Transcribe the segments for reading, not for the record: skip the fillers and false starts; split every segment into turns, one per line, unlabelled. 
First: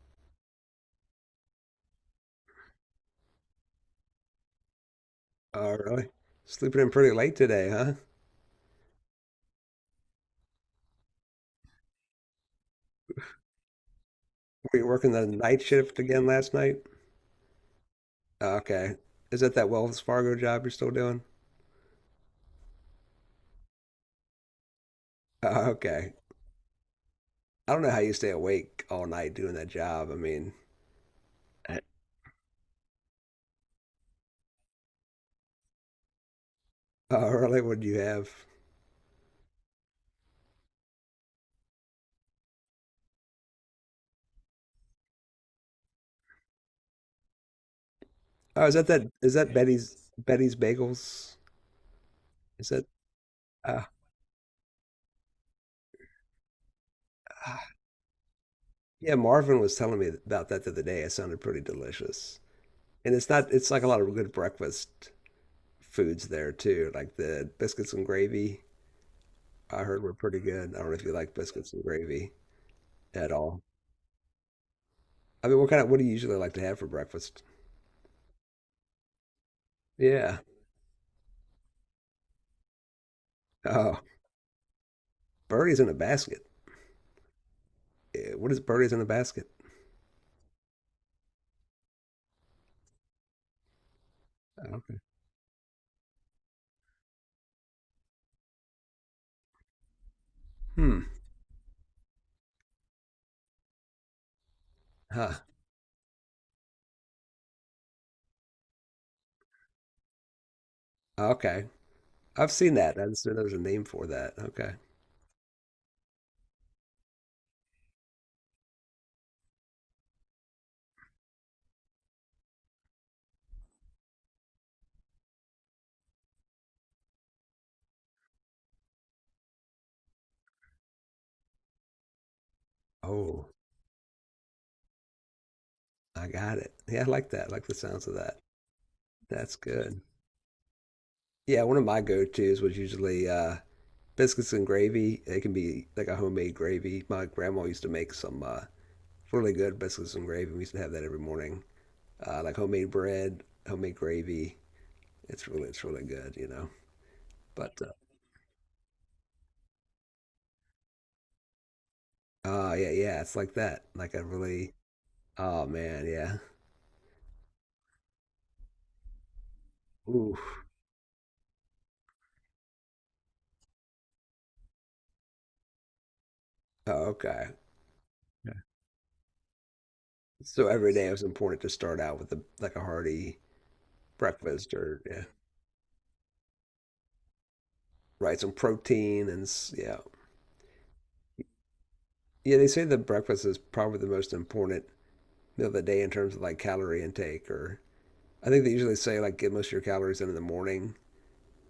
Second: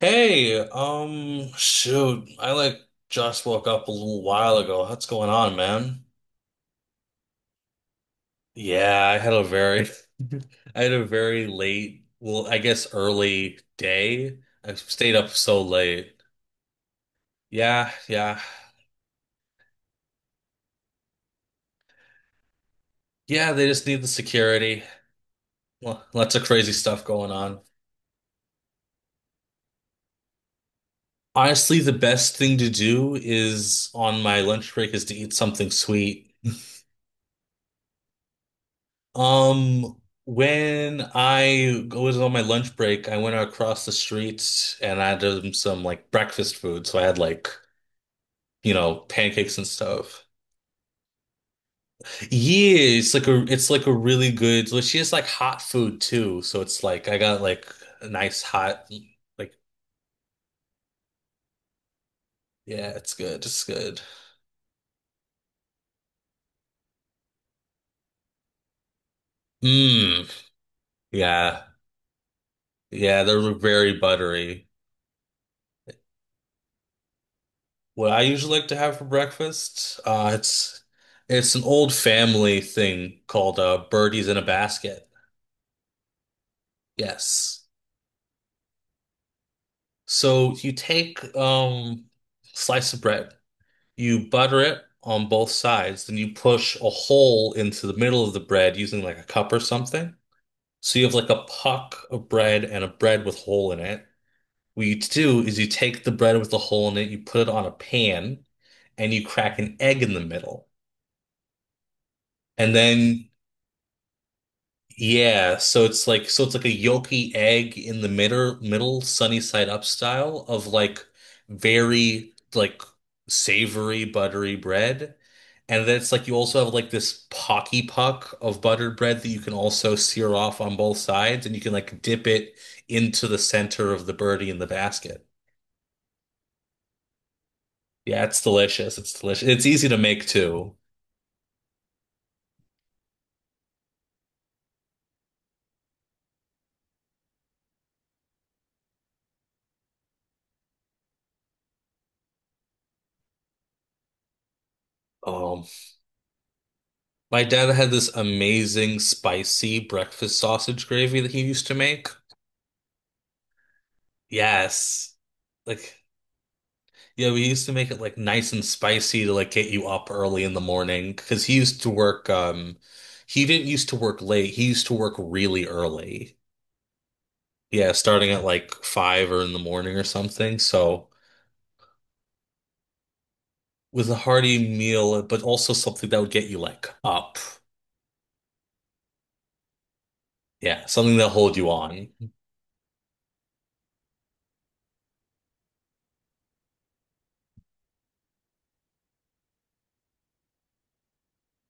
Hey, shoot, I like just woke up a little while ago. What's going on,
Oh,
man?
really? Sleeping in pretty late today, huh?
Yeah, I had a very, I had a very late, well, I guess early day. I
Were you working
stayed
the
up so
night shift
late.
again last night?
Yeah, yeah,
Oh, okay. Is that that Wells Fargo job you're still doing?
yeah. They just need the security.
Oh, okay.
Lots of crazy stuff going on.
I don't know how you stay awake all night doing that job. I mean, Uh,
Honestly, the best thing to do is on my lunch break is to eat something sweet.
oh, really? What do you have?
When I was on my lunch break, I went across the street and I had some like breakfast food. So I had like,
Oh,
you
is that
know,
that? Is that
pancakes and
Betty's
stuff.
Betty's Bagels? Is
Yeah,
that?
it's like a it's
Uh,
like a really good, like she has like hot food too. So it's like I got
ah.
like a nice hot
Yeah,
like
Marvin was telling me about that the other day. It sounded pretty delicious.
yeah,
And
it's
it's
good.
not.
It's
It's like a
good.
lot of good breakfast foods there too, like the biscuits and gravy. I heard were
Mmm.
pretty good. I don't know if you like
Yeah.
biscuits and gravy
Yeah,
at
they're
all.
very buttery.
I mean, what kind of what do you usually like to have for breakfast?
What I usually like to have for breakfast,
Yeah.
it's an old family thing called
Oh,
birdies in a basket.
birdies in a basket.
Yes.
What is birdies in a basket?
So you take slice of bread, you butter it
Okay.
on both sides, then you push a hole into the middle of the bread using like a cup or something.
Hmm.
So you have like a puck of bread and a bread with hole in it. What you
Huh.
do is you take the bread with the hole in it, you put it on a pan, and you crack an egg in the middle.
Okay. I've
And
seen that. I didn't
then
know there was a name for that. Okay.
yeah, so it's like a yolky egg in the middle sunny side up style of like very like savory buttery bread. And then it's like you also have like this pocky puck of buttered bread that you can also sear off on both sides and you can like dip it into the
Oh,
center of the birdie in the basket.
I got it. Yeah, I like that. I like the sounds of
Yeah, it's
that.
delicious. It's delicious.
That's
It's easy to
good.
make too.
Yeah, one of my go-tos was usually biscuits and gravy. They can be like a homemade gravy. My grandma used to make some really good biscuits and gravy. We used to have that every morning. Like homemade bread, homemade gravy. It's
Um,
really it's really good.
my dad
But
had this amazing spicy breakfast sausage gravy that he used to make.
oh yeah, yeah, it's like that. Like a really
Yes.
oh
Like,
man, yeah.
yeah, we used to make it like nice and spicy to like get you up
Ooh.
early in the morning because he used to work, he didn't used to work late. He used to work really early.
Oh, okay.
Yeah, starting at like five or in the morning or something.
So every
So
day it was important to start out with a like a hearty
it was a hearty
breakfast or
meal,
yeah,
but also something that would get you like up.
right, some protein and yeah.
Yeah, something that'll hold you on.
Yeah, they say the breakfast is probably the most important meal of the day in terms of like calorie intake or I think they usually say like get most of your calories in the morning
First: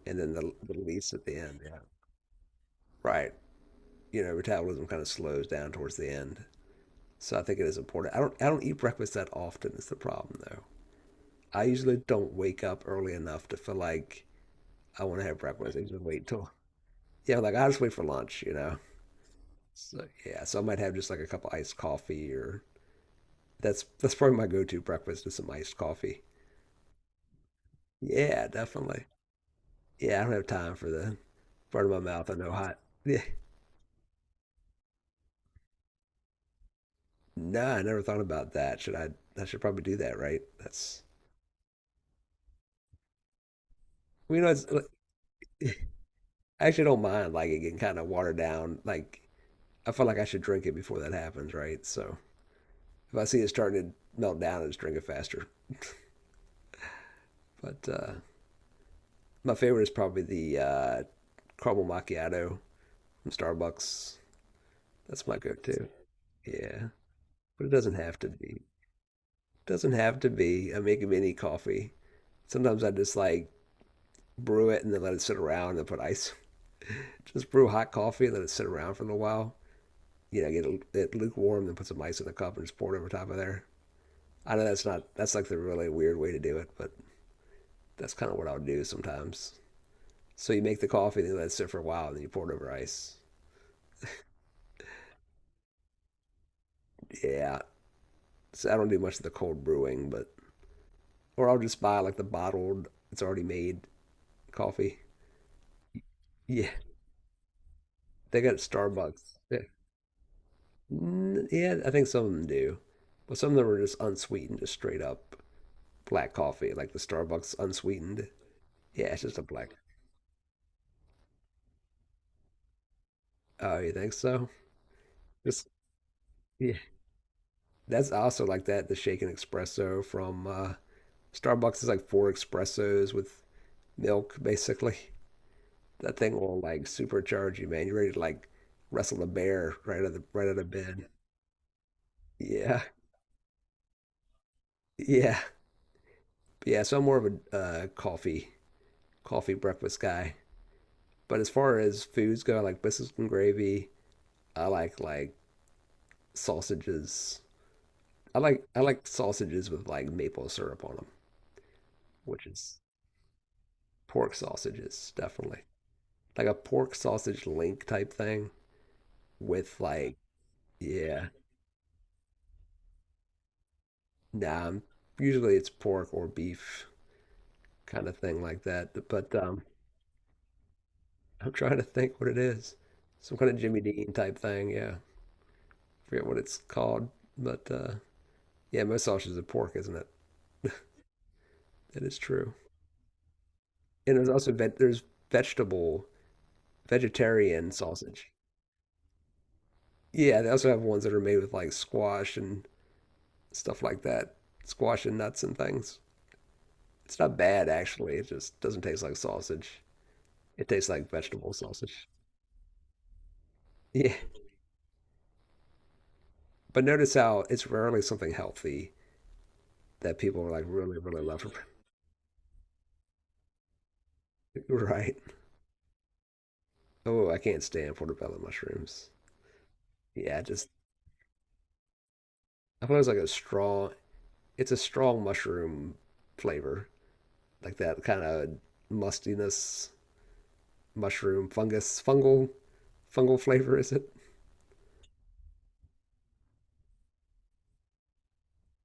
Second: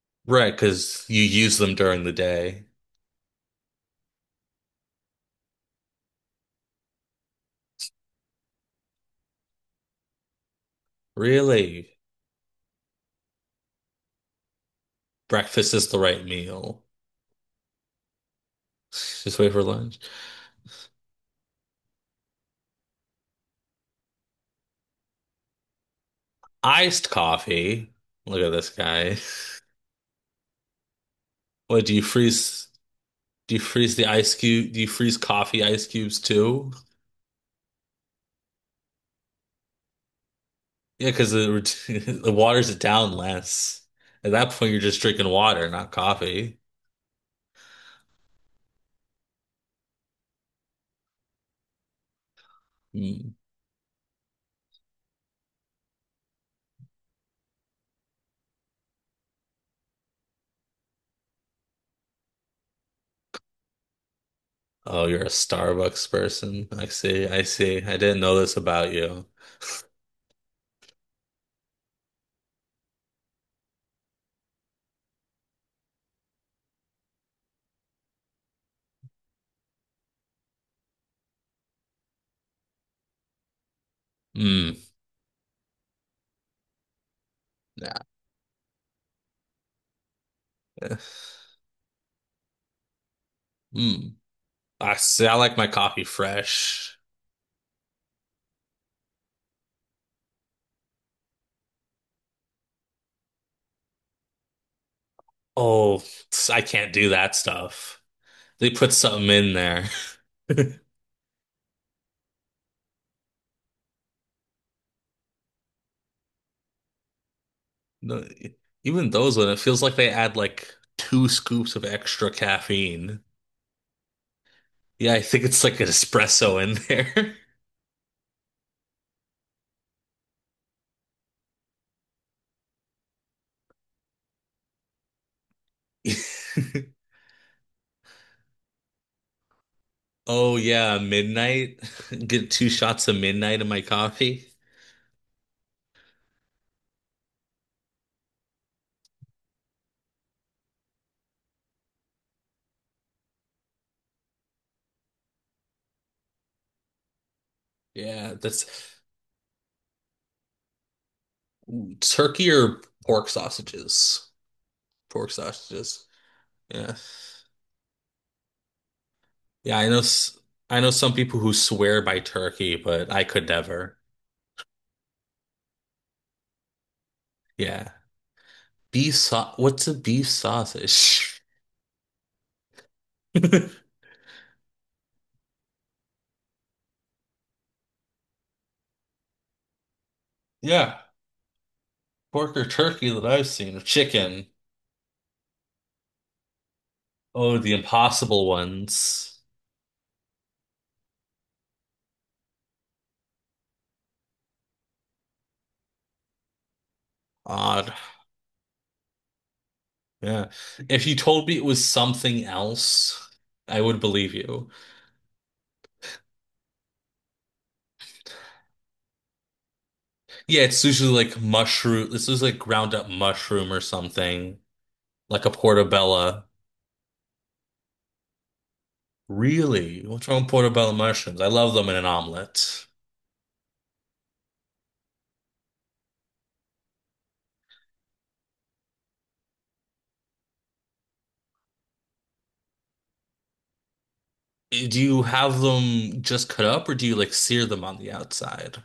and then
Right,
the
because
least
you
at the
use
end.
them
Yeah.
during the day.
Right. Metabolism kind of slows down towards the end. So I think it is important. I don't eat breakfast that often is the problem though. I
Really,
usually don't wake up early enough to feel like I want to have
breakfast
breakfast. I
is the
usually
right
wait till,
meal.
yeah, like I just wait for lunch.
Just wait for lunch.
So yeah, so I might have just like a cup of iced coffee or that's probably my go-to breakfast is some iced coffee.
Iced coffee. Look
Yeah,
at this
definitely.
guy.
Yeah, I don't have time for the
What
front
do you
of my mouth. I know
freeze?
hot. Yeah,
Do you freeze the ice cube? Do you freeze coffee ice cubes too?
no, I never thought about that. Should I? I should probably do that, right? That's,
Yeah, because the the waters it down less. At
well,
that
it's
point, you're just drinking water, not coffee.
I actually don't mind like it getting kind of watered down. Like I feel like I should drink it before that happens, right? So if I
Mm.
see it starting to melt down, I just drink it faster. But my favorite is probably the caramel macchiato from Starbucks.
Oh, you're a
That's my go-to.
Starbucks person. I
Yeah,
see. I
but it
see.
doesn't
I
have
didn't
to
know this
be.
about you.
Doesn't have to be. I make mini coffee. Sometimes I just like brew it and then let it sit around and put ice. Just brew hot coffee and let it sit around for a little while. Get it lukewarm, then put some ice in the cup and just pour it over top of there. I know
Mm.
that's not that's like the really weird way to do it, but
Yeah.
that's kind of what I would do sometimes. So you make the coffee and then let it sit for a while, and then you pour it over ice.
Mm. I see. I like my coffee fresh.
Yeah, so I don't do much of the cold brewing, but or I'll just buy like the bottled, it's already made coffee.
Oh, I
Yeah,
can't do that stuff.
they got it at
They put something
Starbucks.
in
Yeah,
there.
Yeah, I think some of them do, but some of them are just unsweetened, just straight up black coffee, like the Starbucks
No,
unsweetened. Yeah,
even
it's
those
just a
one, it
black.
feels like they add like two scoops of extra caffeine.
Oh, you think so?
Yeah, I think it's
Just
like an espresso
yeah.
in there.
That's also like that, the shaken espresso from Starbucks is like four espressos with milk, basically. That thing will like supercharge you, man. You're ready to like wrestle a bear right out of the right
Oh
out of
yeah,
bed.
midnight. Get two
Yeah,
shots of midnight in my coffee.
yeah, yeah. So I'm more of a coffee breakfast guy. But as far as foods go, I like biscuits and gravy. I like sausages.
Yeah,
I like I
that's
like sausages with like maple syrup on them, which
turkey or
is
pork sausages.
pork sausages,
Pork
definitely.
sausages.
Like a pork
Yeah.
sausage link type thing
Yeah,
with like
I know some
yeah.
people who swear by turkey, but I could never.
Nah, usually it's pork or beef
Yeah.
kind of thing like that.
Beef
But
sau what's a beef sausage?
I'm trying to think what it is. Some kind of Jimmy Dean type thing. Yeah, forget what it's called. But yeah, most sausages are pork, isn't it?
Yeah.
It is true.
Pork or turkey that I've seen, or
And there's
chicken.
also ve there's vegetable
Oh, the
vegetarian sausage.
impossible ones.
Yeah, they also have ones that are made with like squash and stuff like that, squash and nuts and things. It's not bad
Odd.
actually. It just doesn't taste like sausage.
Yeah.
It tastes
If
like
you told
vegetable
me it was
sausage.
something else, I would
Yeah.
believe you.
But notice how it's rarely something healthy that people are
Yeah,
like
it's
really,
usually
really
like
love.
mushroom. This is like ground up mushroom or something,
Right.
like a portobello.
Oh, I can't stand portobello mushrooms.
Really? What's wrong
Yeah,
with
just
portobello mushrooms? I love them in an omelet.
I thought it was like a strong. It's a strong mushroom flavor, like that kind of mustiness, mushroom, fungus, fungal flavor. Is it?
Do you have them just cut up, or do you like sear them on the outside?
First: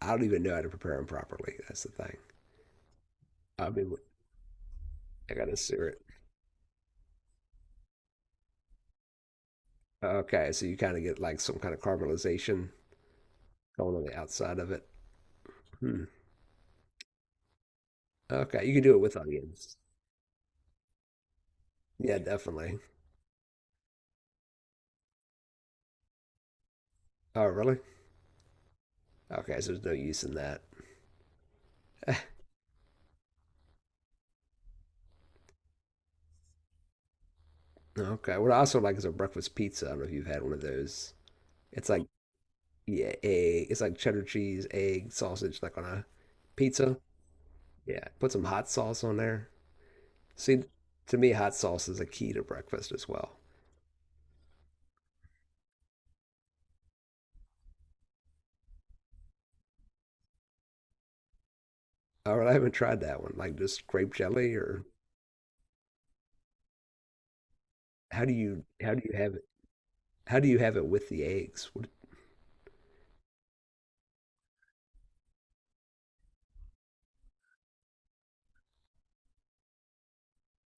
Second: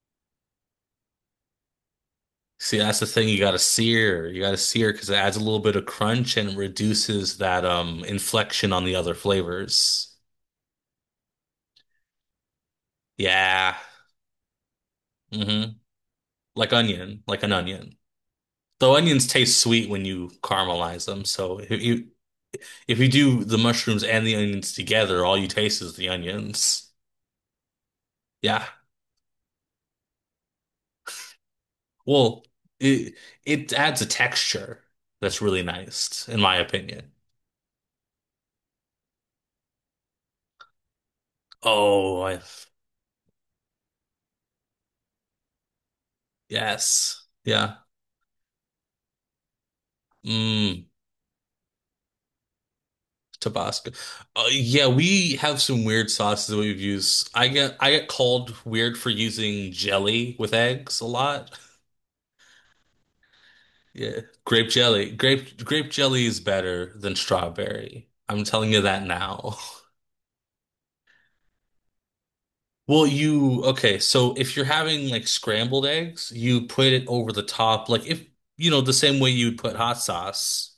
I don't even know how to prepare them properly. That's the thing.
See, that's the thing. You gotta
I mean,
sear. You gotta sear because it
I
adds a
gotta
little bit of
sear it.
crunch and reduces that inflection on the other flavors.
Okay, so you kind of get like some kind of caramelization
Yeah.
going on the outside of it.
Mm-hmm.
Hmm.
Like onion, like an onion.
Okay, you can do
Though
it with
onions taste
onions.
sweet when you caramelize them. So
Yeah, definitely.
if you do the mushrooms and the onions together, all you taste is the onions.
Oh, really?
Yeah.
Okay, so there's no use in that.
Well, it it adds a texture that's really nice, in my opinion.
Okay. What I also like is a breakfast pizza. I don't know if you've had one of those. It's like
Oh, I
yeah, egg. It's like cheddar cheese, egg, sausage, like on a pizza.
yes. Yeah.
Yeah. Put some hot sauce on there. See,
Mm.
to me, hot sauce is a key to breakfast as well.
Tabasco. Yeah, we have some weird sauces that we've used. I get called weird for using jelly with eggs a lot.
All right, I haven't tried that one. Like just grape
Yeah,
jelly,
grape
or
jelly. Grape jelly is better than strawberry.
how do
I'm
you
telling you
how do
that
you have it?
now.
How do you have it with the eggs? What,
Well, you okay, so if you're having like scrambled eggs, you put it over the top like if you know the same way you'd put hot sauce.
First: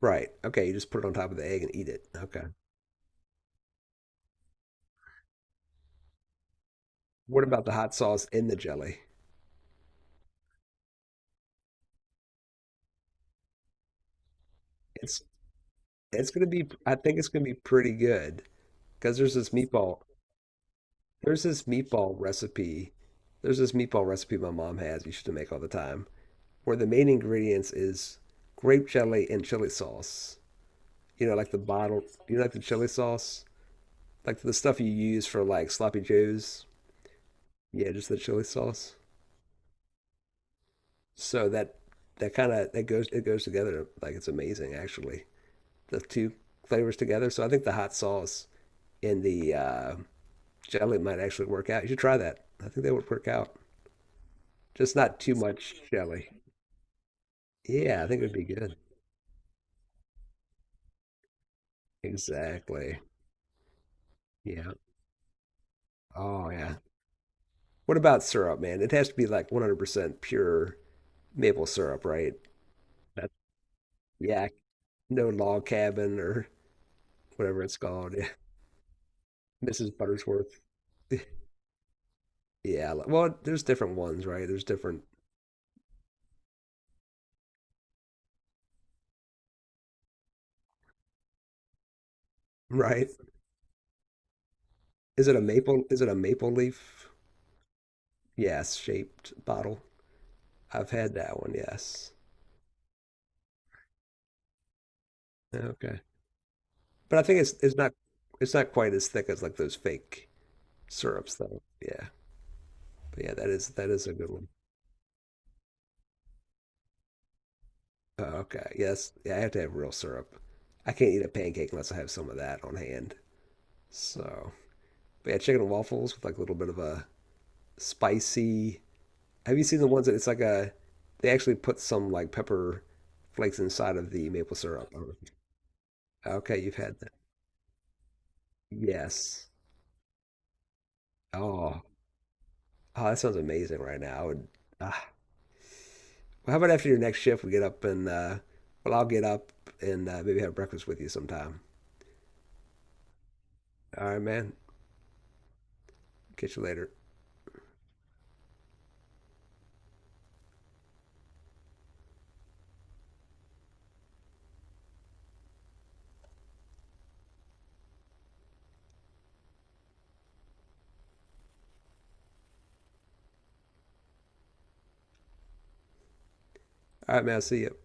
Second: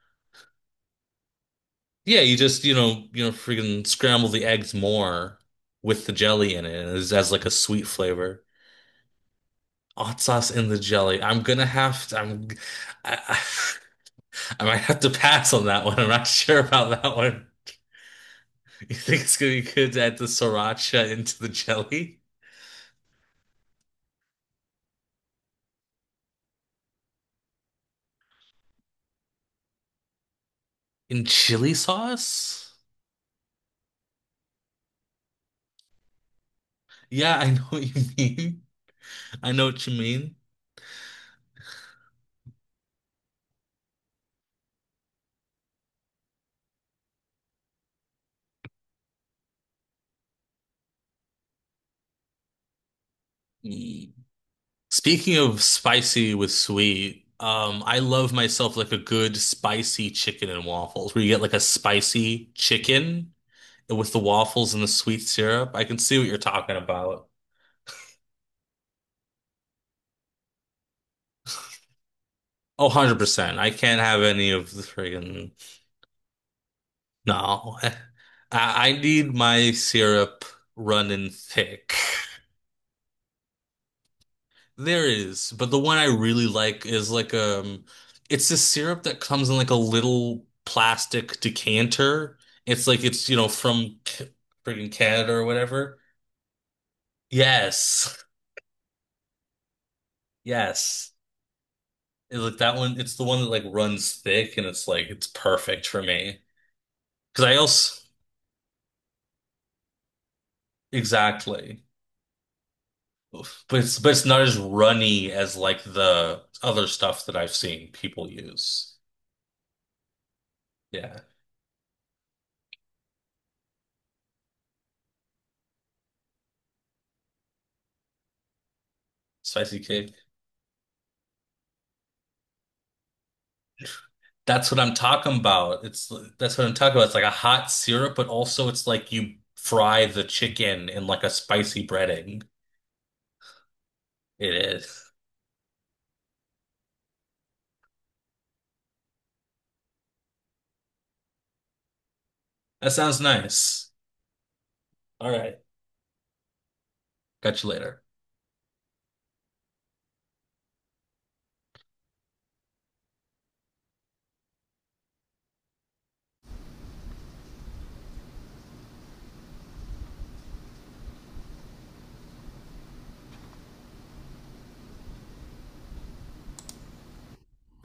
right. Okay, you just put it on top of the egg and eat it.
Yeah, you
Okay.
just, you know, freaking scramble the eggs more with the jelly in it as it
What
like a
about the
sweet
hot sauce
flavor.
in the jelly?
Hot sauce in the jelly. I, I I might have to
It's
pass on that one. I'm not
It's gonna
sure
be, I
about that
think it's gonna
one.
be pretty good
You
because
think it's gonna be good to add the sriracha into
there's
the
this meatball
jelly?
recipe, there's this meatball recipe my mom has, used to make all the time, where the main ingredients is grape jelly and chili sauce.
In
Like the
chili
bottled, like the
sauce?
chili sauce, like the stuff you use for like sloppy joes.
Yeah, I know what
Yeah,
you
just the chili
mean.
sauce.
I know what you mean.
So that kind of that goes it goes together like it's amazing actually. The two flavors together. So I think the hot sauce in the jelly might actually work out. You should try that. I think that would work out.
Mm.
Just not too
Speaking of
much jelly.
spicy with sweet, I
Yeah, I think it would
love
be
myself
good.
like a good spicy chicken and waffles, where you get like a spicy
Exactly.
chicken with the
Yeah.
waffles and the sweet syrup. I can see what you're
Oh,
talking
yeah.
about.
What about syrup, man? It has to be like 100% pure maple syrup, right?
Oh,
That's,
100%. I can't have
yeah,
any of the
no
friggin'
log cabin or whatever it's
no.
called.
I need
Yeah.
my
Mrs.
syrup
Buttersworth.
running thick.
Yeah. Well, there's different ones, right? There's different,
There is, but the one I really like is like it's this syrup that comes in like a little plastic decanter. It's like
right?
it's, you know, friggin'
Is
Canada
it a
or
maple?
whatever.
Is it a maple leaf?
Yes.
Yes, shaped bottle. I've
Yes.
had that one, yes.
It's like that one, it's the one that like runs thick and it's like it's perfect
Okay.
for me
But I think
because
it's
I
it's not
also
it's not quite as thick as like those fake syrups though.
exactly.
Yeah. But yeah, that is
But
that is a
it's
good
not
one.
as runny as like the other stuff that I've seen
Oh,
people
okay.
use.
Yes. Yeah, I have to have real syrup. I can't
Yeah.
eat a pancake unless I have some of that on hand. So, but yeah, chicken and waffles with like a little bit of a spicy. Have you
Spicy
seen the ones
cake.
that it's like a they actually put some like pepper flakes inside of the maple
That's what
syrup. I
I'm
don't know if
talking about. It's
Okay,
that's what I'm
you've
talking
had
about.
that.
It's like a hot syrup, but also it's like you
Yes.
fry the chicken in like a
Oh,
spicy breading.
oh, that sounds amazing right now. I would,
It
ah.
is.
Well, how about after your next shift, we get up and, well, I'll get up and maybe have breakfast with you sometime.
That sounds nice.
All right, man.
All right.
Catch you later.
Catch you later.
All right, man. I'll see you.